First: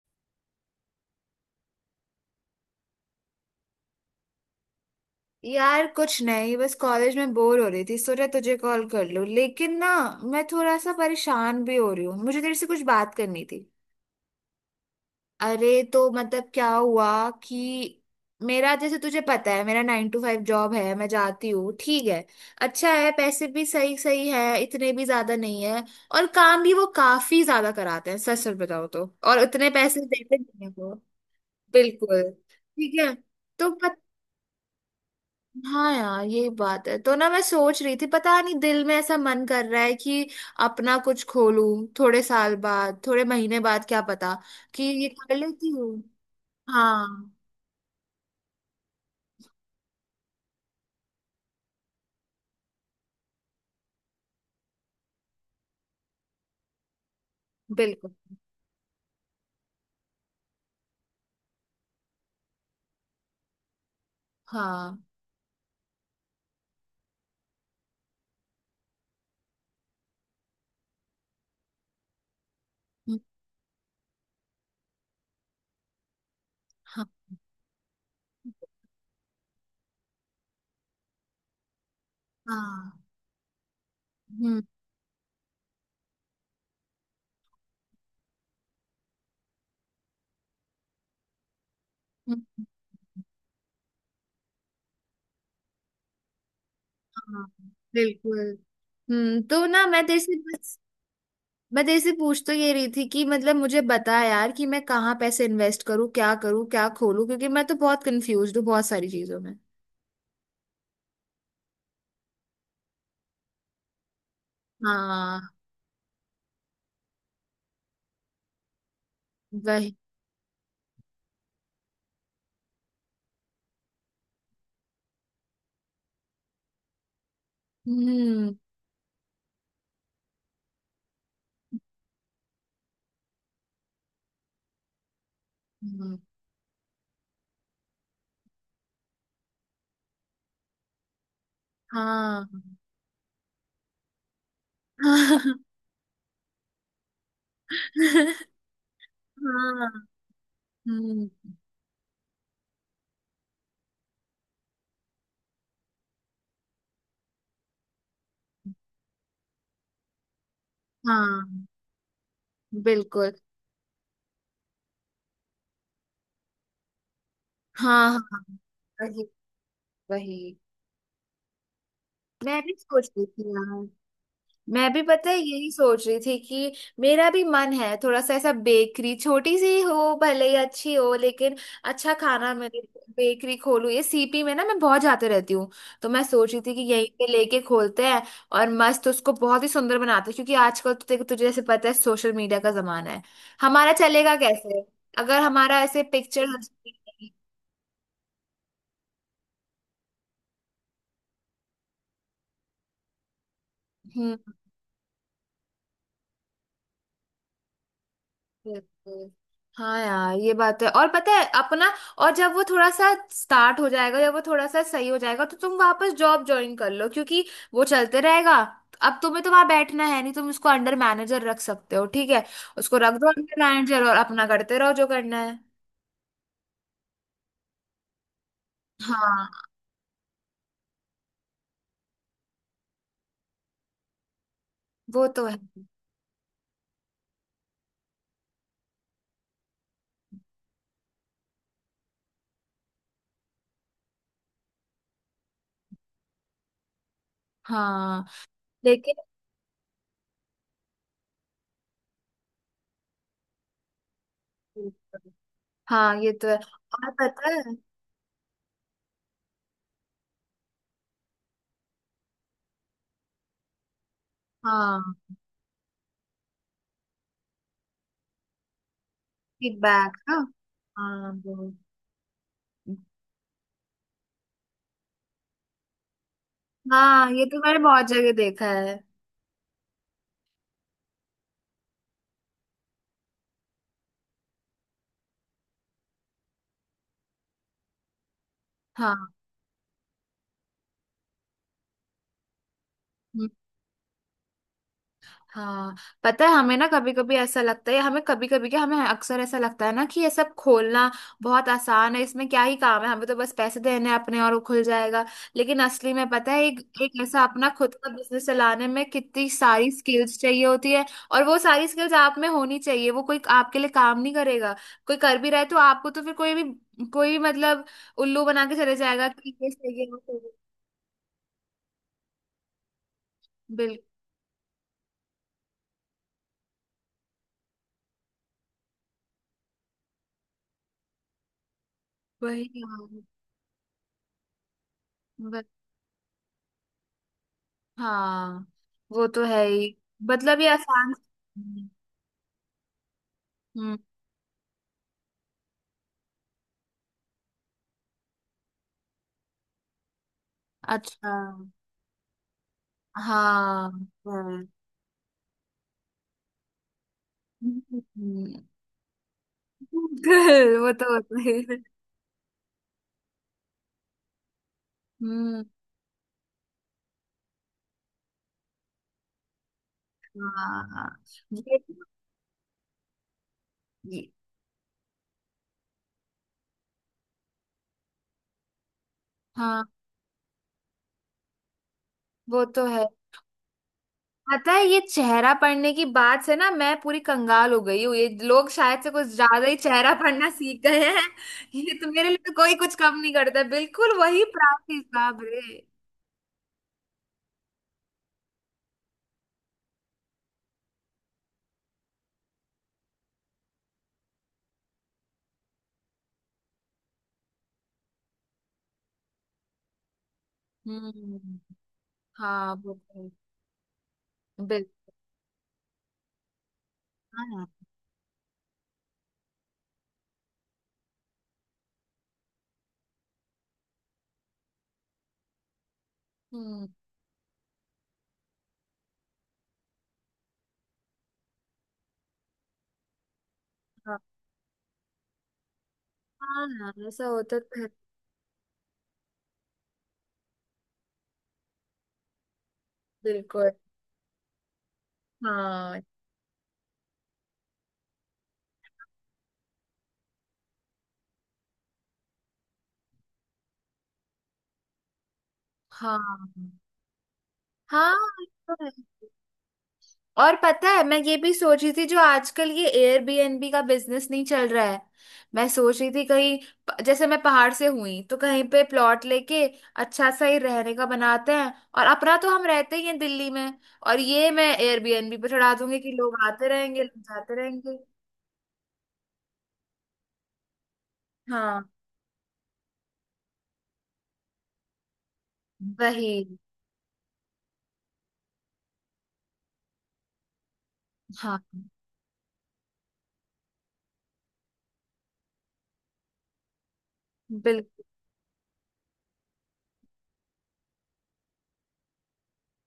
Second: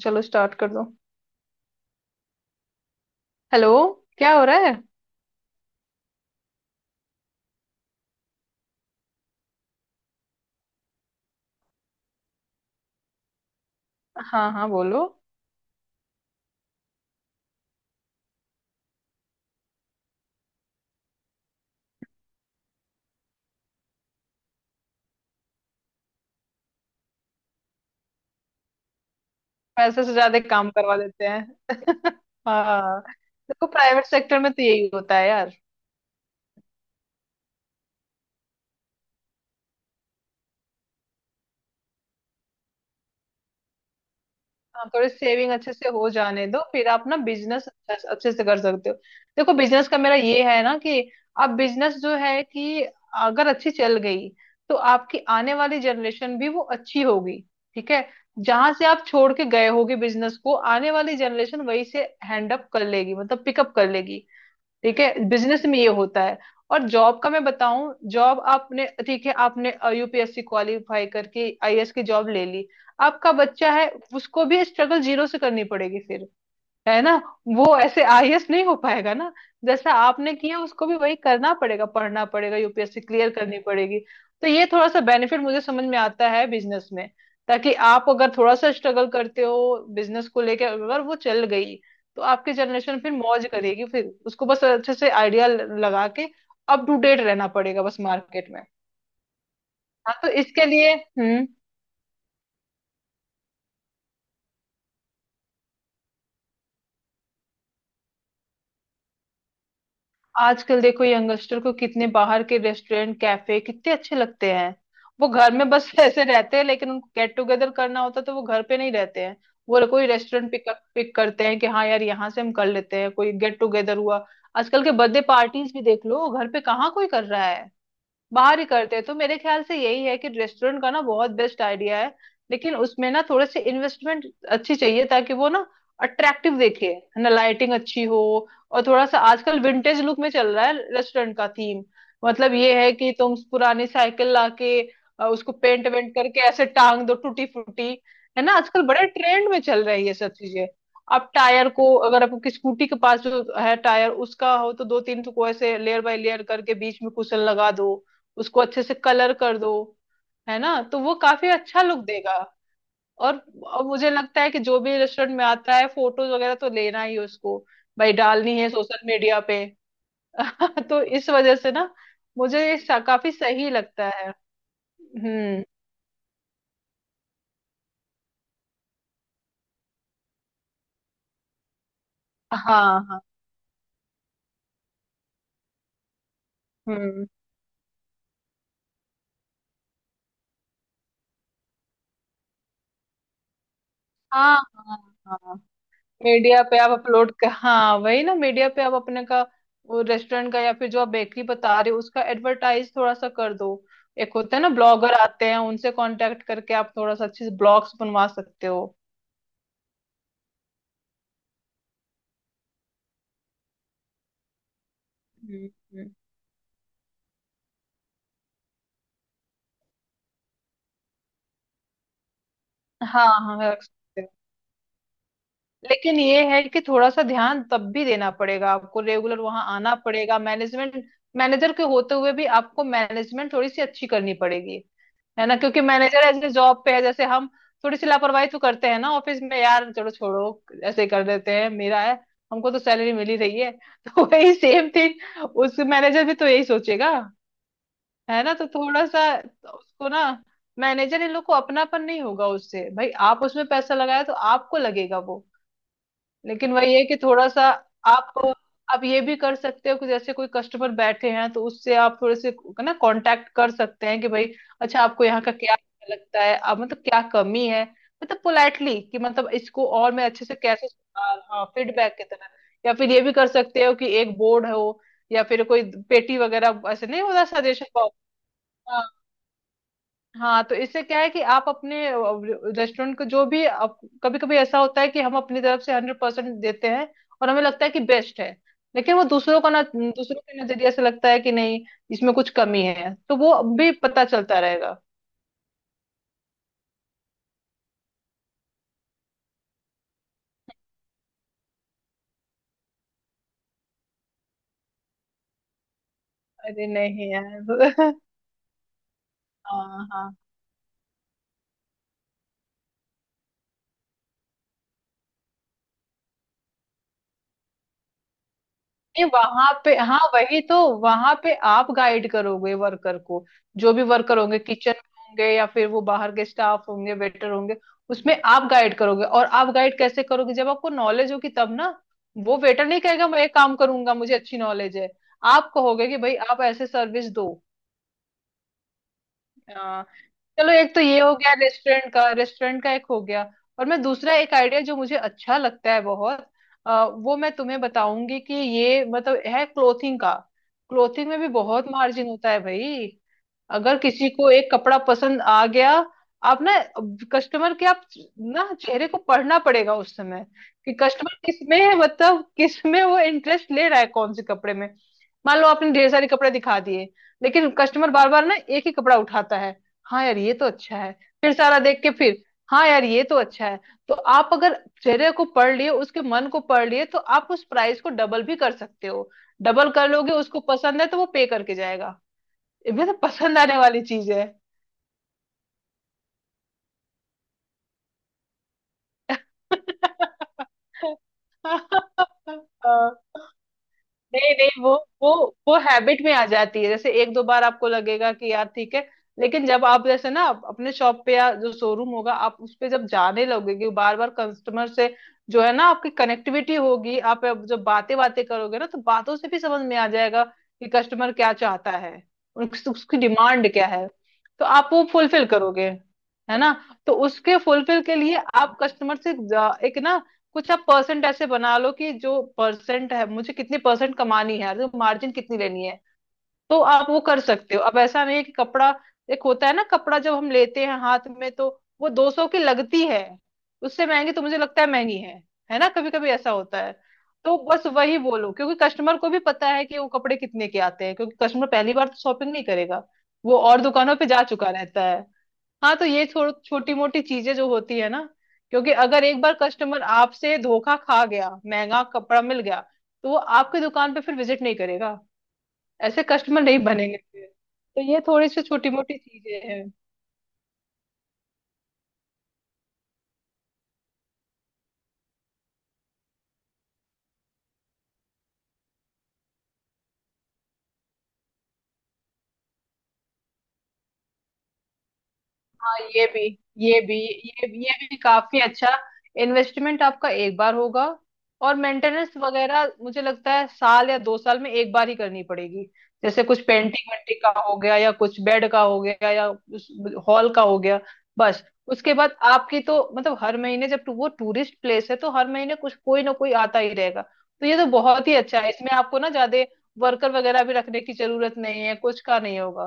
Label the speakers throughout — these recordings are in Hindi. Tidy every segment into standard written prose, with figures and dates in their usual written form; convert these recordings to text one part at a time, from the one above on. Speaker 1: चलो स्टार्ट कर दो। हेलो। क्या हो रहा है।
Speaker 2: यार कुछ नहीं, बस कॉलेज में बोर हो रही थी, सोचा तुझे कॉल कर लूं। लेकिन ना, मैं थोड़ा सा परेशान भी हो रही हूँ, मुझे तेरे से कुछ बात करनी थी।
Speaker 1: हाँ हाँ, बोलो।
Speaker 2: अरे तो मतलब क्या हुआ कि मेरा, जैसे तुझे पता है, मेरा 9 टू 5 जॉब है, मैं जाती हूँ, ठीक है, अच्छा है, पैसे भी सही सही है, इतने भी ज्यादा नहीं है। और काम भी वो काफी ज्यादा कराते हैं, सच सच बताओ तो, और उतने पैसे
Speaker 1: पैसे से
Speaker 2: देते
Speaker 1: ज्यादा
Speaker 2: नहीं है
Speaker 1: काम
Speaker 2: वो।
Speaker 1: करवा देते हैं।
Speaker 2: बिल्कुल ठीक
Speaker 1: हाँ।
Speaker 2: है।
Speaker 1: देखो
Speaker 2: तो
Speaker 1: प्राइवेट सेक्टर में तो यही होता है यार।
Speaker 2: हाँ यार, ये बात है। तो ना, मैं सोच रही थी, पता नहीं दिल में ऐसा मन कर रहा है कि अपना कुछ खोलूं, थोड़े साल बाद, थोड़े महीने बाद, क्या पता कि
Speaker 1: हाँ,
Speaker 2: ये
Speaker 1: थोड़ी
Speaker 2: कर
Speaker 1: सेविंग
Speaker 2: लेती
Speaker 1: अच्छे से
Speaker 2: हूँ।
Speaker 1: हो जाने दो, फिर आप ना
Speaker 2: हाँ।
Speaker 1: बिजनेस अच्छे अच्छे से कर सकते हो। देखो बिजनेस का मेरा ये है ना कि अब बिजनेस जो है कि अगर अच्छी चल गई तो आपकी आने वाली जनरेशन भी वो अच्छी होगी। ठीक है।
Speaker 2: बिल्कुल।
Speaker 1: जहां से आप छोड़ के गए होगे बिजनेस को, आने वाली जनरेशन वहीं से हैंड अप कर लेगी, मतलब पिकअप कर लेगी। ठीक
Speaker 2: हाँ।
Speaker 1: है, बिजनेस में ये होता है। और जॉब का मैं बताऊं, जॉब आपने ठीक है आपने यूपीएससी क्वालिफाई करके आईएएस की जॉब ले ली,
Speaker 2: हम्म,
Speaker 1: आपका बच्चा है, उसको भी स्ट्रगल जीरो से करनी पड़ेगी फिर। है
Speaker 2: हाँ
Speaker 1: ना। वो ऐसे आईएएस नहीं हो पाएगा ना। जैसा आपने किया उसको भी वही करना पड़ेगा, पढ़ना पड़ेगा,
Speaker 2: हाँ।
Speaker 1: यूपीएससी क्लियर करनी पड़ेगी। तो
Speaker 2: हम्म।
Speaker 1: ये थोड़ा सा बेनिफिट मुझे समझ में आता है बिजनेस में, ताकि आप अगर थोड़ा सा स्ट्रगल करते हो बिजनेस को लेकर, अगर वो चल गई तो आपकी
Speaker 2: हम्म,
Speaker 1: जनरेशन फिर मौज करेगी, फिर उसको बस अच्छे से आइडिया लगा के अप टू डेट
Speaker 2: हाँ।
Speaker 1: रहना पड़ेगा बस
Speaker 2: बिल्कुल।
Speaker 1: मार्केट में।
Speaker 2: हम्म, तो ना मैं
Speaker 1: हाँ,
Speaker 2: तेरे
Speaker 1: तो
Speaker 2: से
Speaker 1: इसके
Speaker 2: बस,
Speaker 1: लिए हम्म,
Speaker 2: मैं तेरे से पूछ तो ये रही थी कि मतलब मुझे बता यार कि मैं कहाँ पैसे इन्वेस्ट करूँ, क्या करूँ, क्या खोलूँ, क्योंकि मैं तो बहुत कंफ्यूज हूँ बहुत सारी चीजों में।
Speaker 1: आजकल देखो यंगस्टर को कितने बाहर के रेस्टोरेंट कैफे कितने अच्छे लगते हैं। वो घर
Speaker 2: हाँ।
Speaker 1: में बस ऐसे रहते हैं, लेकिन उनको गेट टुगेदर करना होता है तो वो घर पे नहीं रहते हैं। वो
Speaker 2: वही।
Speaker 1: कोई रेस्टोरेंट पिक पिक करते हैं कि हाँ यार यहाँ से हम कर लेते हैं कोई गेट टुगेदर हुआ। आजकल के बर्थडे पार्टीज भी देख लो, घर पे कहाँ कोई कर रहा है।
Speaker 2: हम्म।
Speaker 1: बाहर ही करते हैं। तो मेरे ख्याल से यही है कि रेस्टोरेंट का ना बहुत बेस्ट आइडिया है। लेकिन उसमें ना थोड़े से इन्वेस्टमेंट अच्छी चाहिए ताकि वो ना
Speaker 2: हम्म,
Speaker 1: अट्रैक्टिव दिखे। है ना, लाइटिंग अच्छी हो। और थोड़ा सा आजकल विंटेज लुक में चल रहा है रेस्टोरेंट का थीम।
Speaker 2: हाँ
Speaker 1: मतलब ये है कि तुम पुरानी साइकिल लाके उसको
Speaker 2: हाँ
Speaker 1: पेंट वेंट करके ऐसे टांग दो टूटी फूटी। है ना, आजकल बड़े ट्रेंड में चल
Speaker 2: हाँ।
Speaker 1: रही है ये सब चीजें।
Speaker 2: हम्म।
Speaker 1: आप टायर को, अगर आपकी स्कूटी के पास जो है टायर उसका हो, तो दो तीन टुकड़े से लेयर बाय लेयर करके बीच में कुशन लगा दो, उसको अच्छे से कलर कर दो। है ना, तो वो काफी
Speaker 2: हाँ।
Speaker 1: अच्छा लुक देगा।
Speaker 2: बिल्कुल।
Speaker 1: और, और मुझे लगता है कि जो भी रेस्टोरेंट में आता है फोटोज वगैरह तो लेना ही, उसको
Speaker 2: हाँ
Speaker 1: भाई
Speaker 2: हाँ हाँ,
Speaker 1: डालनी है सोशल
Speaker 2: वही।
Speaker 1: मीडिया पे।
Speaker 2: वही।
Speaker 1: तो इस वजह से ना
Speaker 2: मैं
Speaker 1: मुझे
Speaker 2: भी
Speaker 1: ये
Speaker 2: सोच रही
Speaker 1: काफी
Speaker 2: थी,
Speaker 1: सही लगता है।
Speaker 2: मैं भी पता है
Speaker 1: हम्म।
Speaker 2: यही सोच रही थी कि मेरा भी मन है थोड़ा सा ऐसा, बेकरी छोटी सी हो भले ही, अच्छी हो, लेकिन अच्छा खाना मिले।
Speaker 1: हाँ हाँ।
Speaker 2: बेकरी खोलूं। ये सीपी में ना मैं बहुत जाते रहती हूँ, तो मैं सोच रही थी कि यहीं
Speaker 1: हम्म।
Speaker 2: पे लेके खोलते हैं और मस्त उसको बहुत ही सुंदर बनाते हैं, क्योंकि आजकल तो देखो, तुझे जैसे पता है सोशल मीडिया का जमाना है। हमारा चलेगा
Speaker 1: हाँ
Speaker 2: कैसे
Speaker 1: हाँ
Speaker 2: अगर
Speaker 1: हाँ,
Speaker 2: हमारा ऐसे पिक्चर।
Speaker 1: मीडिया पे आप अपलोड कर, हाँ वही ना, मीडिया पे आप अपने का वो रेस्टोरेंट का या फिर जो आप बेकरी बता रहे हो उसका एडवर्टाइज थोड़ा सा कर दो। एक
Speaker 2: हम्म।
Speaker 1: होता है ना ब्लॉगर आते हैं, उनसे कांटेक्ट करके आप थोड़ा सा अच्छे से ब्लॉग्स बनवा सकते हो।
Speaker 2: बिल्कुल। हाँ यार, ये बात तो है। और पता है अपना, और जब वो थोड़ा सा स्टार्ट हो जाएगा या वो थोड़ा सा सही हो जाएगा, तो
Speaker 1: हम्म।
Speaker 2: तुम
Speaker 1: हम्म।
Speaker 2: वापस जॉब ज्वाइन कर लो, क्योंकि वो चलते रहेगा। अब तुम्हें तो वहां बैठना है नहीं, तुम उसको अंडर मैनेजर रख सकते हो, ठीक है। उसको रख
Speaker 1: हाँ
Speaker 2: दो
Speaker 1: हाँ,
Speaker 2: अंडर
Speaker 1: रख
Speaker 2: मैनेजर और
Speaker 1: सकते हो।
Speaker 2: अपना करते रहो जो करना है।
Speaker 1: लेकिन ये है कि थोड़ा सा ध्यान तब भी देना पड़ेगा, आपको रेगुलर
Speaker 2: हाँ।
Speaker 1: वहां आना पड़ेगा मैनेजमेंट, मैनेजर के होते हुए भी आपको मैनेजमेंट थोड़ी सी अच्छी करनी पड़ेगी।
Speaker 2: वो
Speaker 1: है
Speaker 2: तो
Speaker 1: ना,
Speaker 2: है।
Speaker 1: क्योंकि मैनेजर ऐसे जॉब पे है जैसे हम थोड़ी सी लापरवाही तो करते हैं ना ऑफिस में, यार चलो छोड़ो ऐसे ही कर देते हैं, मेरा है, हमको तो सैलरी मिल ही रही है। तो वही सेम थिंग उस मैनेजर भी तो यही सोचेगा।
Speaker 2: हाँ।
Speaker 1: है ना, तो थोड़ा
Speaker 2: लेकिन।
Speaker 1: सा उसको ना, मैनेजर इन लोग को अपनापन नहीं होगा उससे, भाई आप उसमें पैसा लगाया तो आपको लगेगा वो।
Speaker 2: हाँ ये तो है।
Speaker 1: लेकिन वही है
Speaker 2: और
Speaker 1: कि थोड़ा
Speaker 2: पता
Speaker 1: सा
Speaker 2: है,
Speaker 1: आप आप ये भी कर सकते हो कि जैसे कोई कस्टमर बैठे हैं तो उससे आप थोड़े से ना कांटेक्ट कर सकते हैं कि भाई अच्छा
Speaker 2: हाँ,
Speaker 1: आपको यहाँ का क्या अच्छा लगता है, आप मतलब क्या कमी है, मतलब पोलाइटली कि मतलब इसको और
Speaker 2: फीडबैक
Speaker 1: मैं
Speaker 2: ना।
Speaker 1: अच्छे से कैसे
Speaker 2: हाँ,
Speaker 1: सुधार, हाँ
Speaker 2: वो।
Speaker 1: फीडबैक की तरह। या फिर ये भी कर सकते हो कि एक बोर्ड हो या फिर कोई पेटी वगैरह, ऐसे नहीं
Speaker 2: हाँ ये
Speaker 1: होता
Speaker 2: तो मैंने
Speaker 1: सजेशन
Speaker 2: बहुत
Speaker 1: बॉक्स।
Speaker 2: जगह देखा है।
Speaker 1: हाँ, तो इससे क्या है कि आप अपने रेस्टोरेंट को, जो भी आप, कभी कभी ऐसा होता है कि हम अपनी तरफ से 100% देते हैं और हमें लगता है कि बेस्ट है, लेकिन वो
Speaker 2: हाँ।
Speaker 1: दूसरों का ना, दूसरों के नजरिए से लगता है कि नहीं इसमें कुछ कमी है, तो
Speaker 2: हम्म,
Speaker 1: वो भी पता चलता रहेगा।
Speaker 2: हाँ। पता है हमें ना कभी कभी ऐसा लगता है, हमें कभी कभी क्या, हमें अक्सर ऐसा लगता है ना कि ये सब खोलना बहुत आसान है, इसमें क्या ही काम है, हमें तो बस पैसे देने हैं अपने और वो खुल जाएगा। लेकिन असली में पता है, एक
Speaker 1: अरे
Speaker 2: एक
Speaker 1: नहीं
Speaker 2: ऐसा अपना खुद का
Speaker 1: यार।
Speaker 2: बिजनेस चलाने में कितनी सारी
Speaker 1: हाँ हाँ,
Speaker 2: स्किल्स चाहिए होती है, और वो सारी स्किल्स आप में होनी चाहिए। वो कोई आपके लिए काम नहीं करेगा। कोई कर भी रहा है तो आपको तो फिर, कोई भी, कोई भी उल्लू बना के चले
Speaker 1: नहीं
Speaker 2: जाएगा कि ये
Speaker 1: वहां पे,
Speaker 2: सही है वो
Speaker 1: हाँ
Speaker 2: सही है।
Speaker 1: वही तो, वहां पे आप गाइड करोगे वर्कर को। जो
Speaker 2: बिल्कुल।
Speaker 1: भी वर्कर होंगे किचन में होंगे या फिर वो बाहर के स्टाफ होंगे वेटर होंगे, उसमें आप गाइड करोगे। और आप गाइड कैसे करोगे, जब आपको नॉलेज होगी तब ना। वो
Speaker 2: वही।
Speaker 1: वेटर नहीं कहेगा मैं ये काम करूंगा, मुझे अच्छी नॉलेज है।
Speaker 2: यार,
Speaker 1: आप कहोगे कि भाई आप ऐसे सर्विस दो।
Speaker 2: हाँ वो तो है ही।
Speaker 1: आ,
Speaker 2: मतलब ये
Speaker 1: चलो, एक तो
Speaker 2: आसान।
Speaker 1: ये हो गया रेस्टोरेंट का एक हो गया। और
Speaker 2: हम्म।
Speaker 1: मैं दूसरा एक आइडिया जो मुझे अच्छा लगता है बहुत, वो मैं तुम्हें बताऊंगी कि ये मतलब है क्लोथिंग का। क्लोथिंग
Speaker 2: अच्छा।
Speaker 1: में भी बहुत मार्जिन होता है भाई।
Speaker 2: हाँ।
Speaker 1: अगर किसी को
Speaker 2: हाँ।
Speaker 1: एक कपड़ा पसंद आ गया, आप ना, कस्टमर के आप
Speaker 2: हम्म,
Speaker 1: ना चेहरे को पढ़ना पड़ेगा उस समय,
Speaker 2: वो
Speaker 1: कि
Speaker 2: तो
Speaker 1: कस्टमर
Speaker 2: होता ही
Speaker 1: किस
Speaker 2: है।
Speaker 1: में है, मतलब किस में वो इंटरेस्ट ले रहा है, कौन से कपड़े में। मान
Speaker 2: हम्म।
Speaker 1: लो आपने ढेर सारे कपड़े दिखा दिए, लेकिन कस्टमर बार बार ना एक ही कपड़ा उठाता है, हाँ यार ये तो अच्छा
Speaker 2: हाँ।
Speaker 1: है, फिर
Speaker 2: ये,
Speaker 1: सारा देख के फिर हाँ यार ये तो अच्छा है। तो
Speaker 2: ये-,
Speaker 1: आप अगर चेहरे को पढ़ लिए, उसके मन को पढ़ लिए, तो आप उस प्राइस को डबल भी कर सकते हो।
Speaker 2: हाँ
Speaker 1: डबल कर लोगे, उसको पसंद है तो वो पे करके जाएगा।
Speaker 2: वो तो
Speaker 1: ये
Speaker 2: है।
Speaker 1: भी तो पसंद आने वाली चीज है।
Speaker 2: पता है, ये चेहरा पढ़ने की बात से ना, मैं पूरी कंगाल हो गई हूँ। ये लोग शायद से कुछ ज्यादा ही चेहरा पढ़ना सीख गए हैं। ये तो, मेरे लिए तो कोई कुछ कम नहीं करता, बिल्कुल वही
Speaker 1: नहीं नहीं,
Speaker 2: प्राप्ति
Speaker 1: वो
Speaker 2: हिसाब रे।
Speaker 1: वो हैबिट में आ जाती है। जैसे एक दो बार आपको लगेगा कि यार ठीक है, लेकिन जब आप जैसे ना आप अपने शॉप पे या जो शोरूम होगा आप उस पे जब जाने लगोगे बार बार, कस्टमर से जो है ना आपकी कनेक्टिविटी होगी, आप अब जब बातें बातें करोगे ना, तो बातों से भी समझ में आ जाएगा कि कस्टमर क्या
Speaker 2: हम्म।
Speaker 1: चाहता है,
Speaker 2: हाँ वो
Speaker 1: उसकी
Speaker 2: तो
Speaker 1: डिमांड क्या है, तो
Speaker 2: है।
Speaker 1: आप वो फुलफिल करोगे। है ना, तो उसके
Speaker 2: हाँ।
Speaker 1: फुलफिल के लिए आप कस्टमर से एक ना कुछ आप परसेंट ऐसे बना लो, कि जो परसेंट है मुझे कितनी परसेंट कमानी है तो मार्जिन कितनी लेनी है, तो
Speaker 2: हम्म।
Speaker 1: आप वो कर सकते हो। अब ऐसा नहीं है कि कपड़ा, एक होता है ना कपड़ा जब हम लेते हैं हाथ में, तो वो 200 की लगती है, उससे
Speaker 2: हाँ
Speaker 1: महंगी तो मुझे लगता है महंगी है। है ना, कभी कभी ऐसा होता
Speaker 2: हाँ,
Speaker 1: है।
Speaker 2: ऐसा
Speaker 1: तो
Speaker 2: होता तो है।
Speaker 1: बस वही बोलो, क्योंकि कस्टमर को भी पता है कि वो कपड़े कितने के आते हैं, क्योंकि कस्टमर पहली बार तो शॉपिंग नहीं करेगा, वो
Speaker 2: बिल्कुल।
Speaker 1: और दुकानों पे जा चुका रहता है। हाँ,
Speaker 2: हाँ।
Speaker 1: तो ये छोड़ छोटी मोटी चीजें जो होती है ना, क्योंकि अगर एक बार कस्टमर आपसे धोखा खा गया, महंगा कपड़ा मिल गया, तो वो आपकी दुकान पे फिर विजिट नहीं करेगा, ऐसे
Speaker 2: हाँ
Speaker 1: कस्टमर नहीं बनेंगे फिर। तो
Speaker 2: हाँ
Speaker 1: ये
Speaker 2: ये
Speaker 1: थोड़ी सी
Speaker 2: तो
Speaker 1: छोटी
Speaker 2: है।
Speaker 1: मोटी चीजें हैं।
Speaker 2: और पता है, मैं ये भी सोच रही थी, जो आजकल ये एयरबीएनबी का बिजनेस नहीं चल रहा है, मैं सोच रही थी कहीं, प-, जैसे मैं पहाड़ से हुई तो कहीं पे प्लॉट लेके अच्छा सा ही रहने का बनाते हैं, और अपना तो हम रहते ही हैं दिल्ली में, और ये मैं एयरबीएनबी पे चढ़ा
Speaker 1: हाँ
Speaker 2: दूंगी कि
Speaker 1: ये
Speaker 2: लोग
Speaker 1: भी,
Speaker 2: आते
Speaker 1: ये
Speaker 2: रहेंगे
Speaker 1: भी
Speaker 2: लोग जाते
Speaker 1: ये भी ये
Speaker 2: रहेंगे।
Speaker 1: भी काफी अच्छा। इन्वेस्टमेंट आपका एक बार होगा, और
Speaker 2: हाँ
Speaker 1: मेंटेनेंस वगैरह मुझे लगता है साल या दो साल में एक बार ही करनी पड़ेगी,
Speaker 2: वही।
Speaker 1: जैसे कुछ पेंटिंग वेंटिंग का हो गया या कुछ बेड का हो गया या उस हॉल का हो गया,
Speaker 2: हाँ।
Speaker 1: बस। उसके बाद आपकी तो मतलब हर महीने, जब वो टूरिस्ट प्लेस है तो हर महीने कुछ कोई ना कोई आता ही रहेगा, तो ये तो
Speaker 2: बिल्कुल।
Speaker 1: बहुत ही अच्छा है, इसमें आपको ना ज्यादा वर्कर वगैरह भी रखने की जरूरत नहीं है, कुछ का नहीं होगा।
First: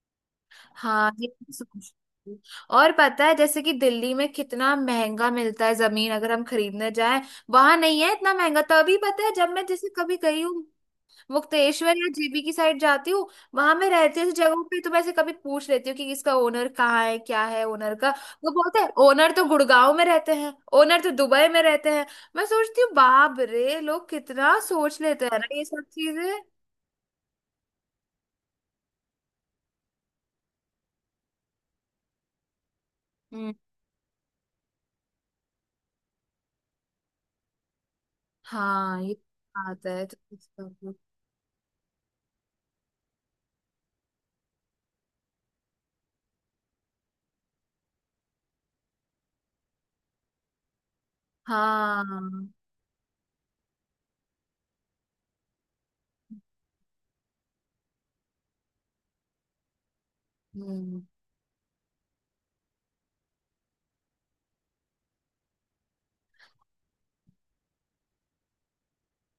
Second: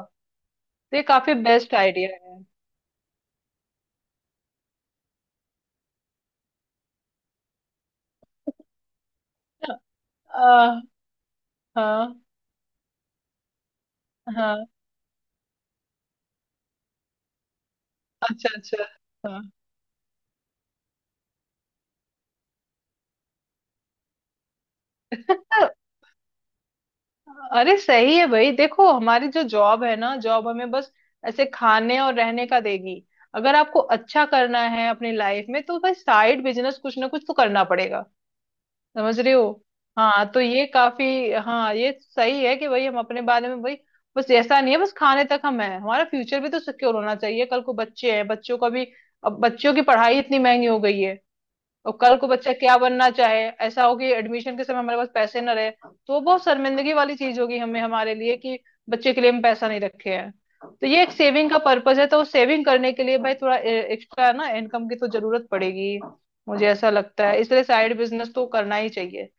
Speaker 1: तो ये
Speaker 2: हाँ ये
Speaker 1: काफी
Speaker 2: भी
Speaker 1: बेस्ट
Speaker 2: सोच
Speaker 1: आइडिया
Speaker 2: रही
Speaker 1: है।
Speaker 2: हूँ। और पता है जैसे कि दिल्ली में कितना महंगा मिलता है जमीन, अगर हम खरीदने जाएं। वहां नहीं है इतना महंगा, तभी पता है जब मैं जैसे कभी गई हूँ,
Speaker 1: आ,
Speaker 2: मुक्तेश्वर या
Speaker 1: हाँ
Speaker 2: जेबी की साइड जाती हूँ, वहां मैं रहती हूँ ऐसी जगहों
Speaker 1: हाँ,
Speaker 2: पे, तो मैं ऐसे कभी पूछ लेती हूँ कि इसका ओनर कहाँ है, क्या है ओनर का।
Speaker 1: अच्छा
Speaker 2: वो
Speaker 1: अच्छा।
Speaker 2: बोलते हैं ओनर तो गुड़गांव में रहते हैं, ओनर तो दुबई में रहते हैं। मैं सोचती हूँ, बाप रे, लोग कितना सोच लेते हैं ना ये
Speaker 1: हाँ।
Speaker 2: सब चीजें।
Speaker 1: अरे सही है भाई। देखो हमारी जो जॉब है ना, जॉब हमें बस ऐसे खाने और रहने का देगी।
Speaker 2: हम्म,
Speaker 1: अगर आपको अच्छा करना है अपनी लाइफ में तो भाई साइड बिजनेस कुछ ना कुछ तो करना पड़ेगा।
Speaker 2: हाँ ये
Speaker 1: समझ रहे हो।
Speaker 2: बात है।
Speaker 1: हाँ तो ये
Speaker 2: तो
Speaker 1: काफी, हाँ ये सही है कि भाई हम अपने बारे में भाई बस ऐसा नहीं है बस खाने तक हम है, हमारा फ्यूचर भी तो सिक्योर होना चाहिए, कल को बच्चे हैं बच्चों का भी। अब बच्चों की पढ़ाई इतनी महंगी हो गई है, और कल
Speaker 2: हाँ।
Speaker 1: को बच्चा क्या बनना चाहे, ऐसा हो कि एडमिशन के समय हमारे पास पैसे ना रहे तो वो बहुत शर्मिंदगी वाली चीज होगी हमें, हमारे लिए कि बच्चे के लिए हम पैसा नहीं रखे हैं। तो ये
Speaker 2: हम्म।
Speaker 1: एक सेविंग का पर्पज है, तो सेविंग करने के लिए भाई थोड़ा एक्स्ट्रा ना इनकम की तो जरूरत पड़ेगी, मुझे ऐसा लगता है, इसलिए साइड बिजनेस तो करना ही चाहिए।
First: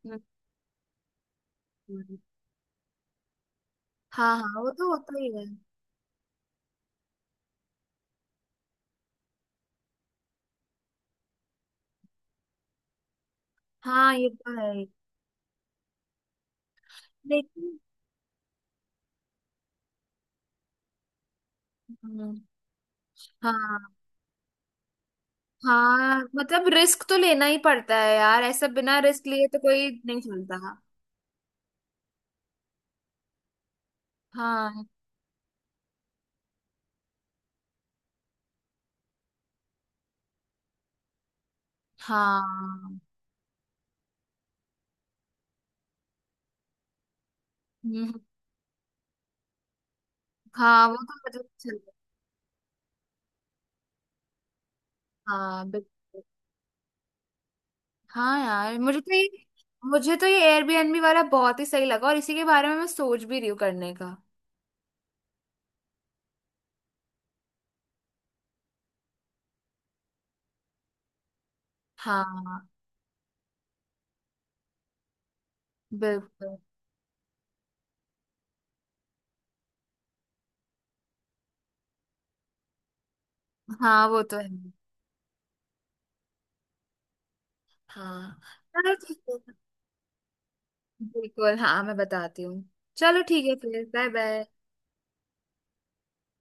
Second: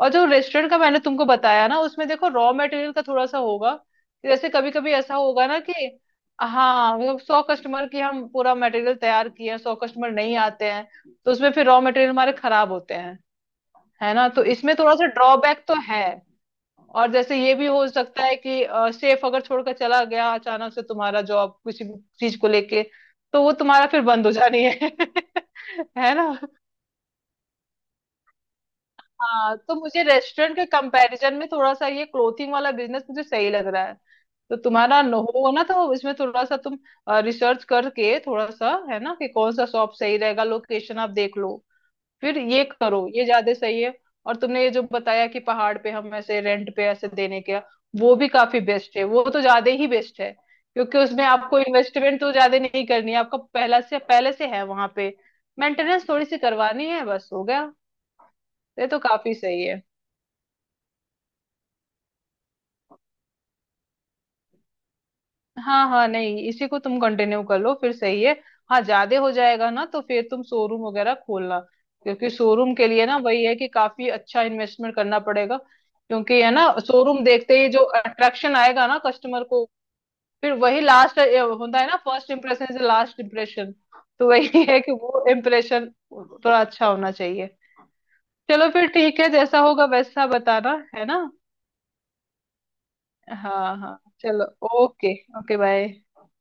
Speaker 1: और जो रेस्टोरेंट का मैंने तुमको बताया ना, उसमें
Speaker 2: हम्म,
Speaker 1: देखो रॉ मटेरियल का थोड़ा सा होगा,
Speaker 2: हाँ
Speaker 1: जैसे
Speaker 2: हाँ, वो
Speaker 1: कभी
Speaker 2: तो
Speaker 1: कभी ऐसा
Speaker 2: होता ही है।
Speaker 1: होगा ना कि हाँ मतलब 100 कस्टमर की हम पूरा मटेरियल तैयार किए हैं, 100 कस्टमर नहीं आते हैं, तो उसमें फिर रॉ मटेरियल हमारे खराब होते हैं। है
Speaker 2: हाँ
Speaker 1: ना,
Speaker 2: ये
Speaker 1: तो
Speaker 2: तो है
Speaker 1: इसमें
Speaker 2: ही।
Speaker 1: थोड़ा सा ड्रॉबैक तो है। और जैसे ये भी
Speaker 2: लेकिन।
Speaker 1: हो सकता है कि सेफ अगर छोड़कर चला गया अचानक से, तुम्हारा जॉब किसी भी
Speaker 2: हम्म,
Speaker 1: चीज को लेके, तो वो तुम्हारा
Speaker 2: हाँ।
Speaker 1: फिर बंद हो जानी है। है
Speaker 2: हाँ,
Speaker 1: ना।
Speaker 2: मतलब रिस्क तो लेना ही पड़ता है यार, ऐसा बिना रिस्क लिए
Speaker 1: हाँ
Speaker 2: तो
Speaker 1: तो
Speaker 2: कोई
Speaker 1: मुझे
Speaker 2: नहीं चलता।
Speaker 1: रेस्टोरेंट के कंपैरिजन में थोड़ा सा ये क्लोथिंग वाला बिजनेस मुझे सही लग रहा है। तो
Speaker 2: हाँ।
Speaker 1: तुम्हारा न हो ना, तो इसमें थोड़ा सा तुम रिसर्च करके, थोड़ा सा है ना कि कौन सा शॉप सही रहेगा, लोकेशन आप देख लो, फिर ये
Speaker 2: हाँ।
Speaker 1: करो, ये ज्यादा सही है। और तुमने ये जो बताया कि पहाड़ पे हम ऐसे रेंट पे ऐसे देने के, वो
Speaker 2: हम्म,
Speaker 1: भी काफी बेस्ट है, वो तो ज्यादा ही बेस्ट है।
Speaker 2: हाँ वो
Speaker 1: क्योंकि
Speaker 2: तो
Speaker 1: उसमें
Speaker 2: मतलब
Speaker 1: आपको
Speaker 2: चलता।
Speaker 1: इन्वेस्टमेंट तो ज्यादा नहीं करनी है, आपका पहला से, पहले से है वहां पे।
Speaker 2: हाँ
Speaker 1: मेंटेनेंस
Speaker 2: बिल्कुल।
Speaker 1: थोड़ी सी करवानी है, बस हो गया।
Speaker 2: हाँ यार,
Speaker 1: ये तो
Speaker 2: मुझे तो ये
Speaker 1: काफी सही है।
Speaker 2: मुझे तो ये एयरबीएनबी वाला बहुत ही सही लगा, और इसी के बारे में मैं सोच भी रही हूँ करने का।
Speaker 1: हाँ हाँ, नहीं इसी को तुम कंटिन्यू कर लो, फिर सही है। हाँ ज्यादा हो जाएगा ना, तो फिर तुम शोरूम वगैरह खोलना। क्योंकि
Speaker 2: हाँ।
Speaker 1: शोरूम के लिए ना वही है कि काफी अच्छा इन्वेस्टमेंट करना पड़ेगा, क्योंकि है
Speaker 2: बिल्कुल।
Speaker 1: ना शोरूम देखते ही जो अट्रैक्शन आएगा ना कस्टमर को, फिर वही लास्ट होता है ना, first impression is last impression.
Speaker 2: हाँ वो
Speaker 1: तो
Speaker 2: तो है।
Speaker 1: वही है कि वो इम्प्रेशन थोड़ा अच्छा होना चाहिए।
Speaker 2: हाँ।
Speaker 1: चलो फिर
Speaker 2: चलो
Speaker 1: ठीक
Speaker 2: ठीक
Speaker 1: है,
Speaker 2: है।
Speaker 1: जैसा होगा वैसा बताना, है ना।
Speaker 2: बिल्कुल, हाँ मैं बताती हूँ। चलो ठीक है
Speaker 1: हाँ
Speaker 2: फिर,
Speaker 1: हाँ,
Speaker 2: बाय
Speaker 1: चलो।
Speaker 2: बाय।
Speaker 1: ओके। Okay bye.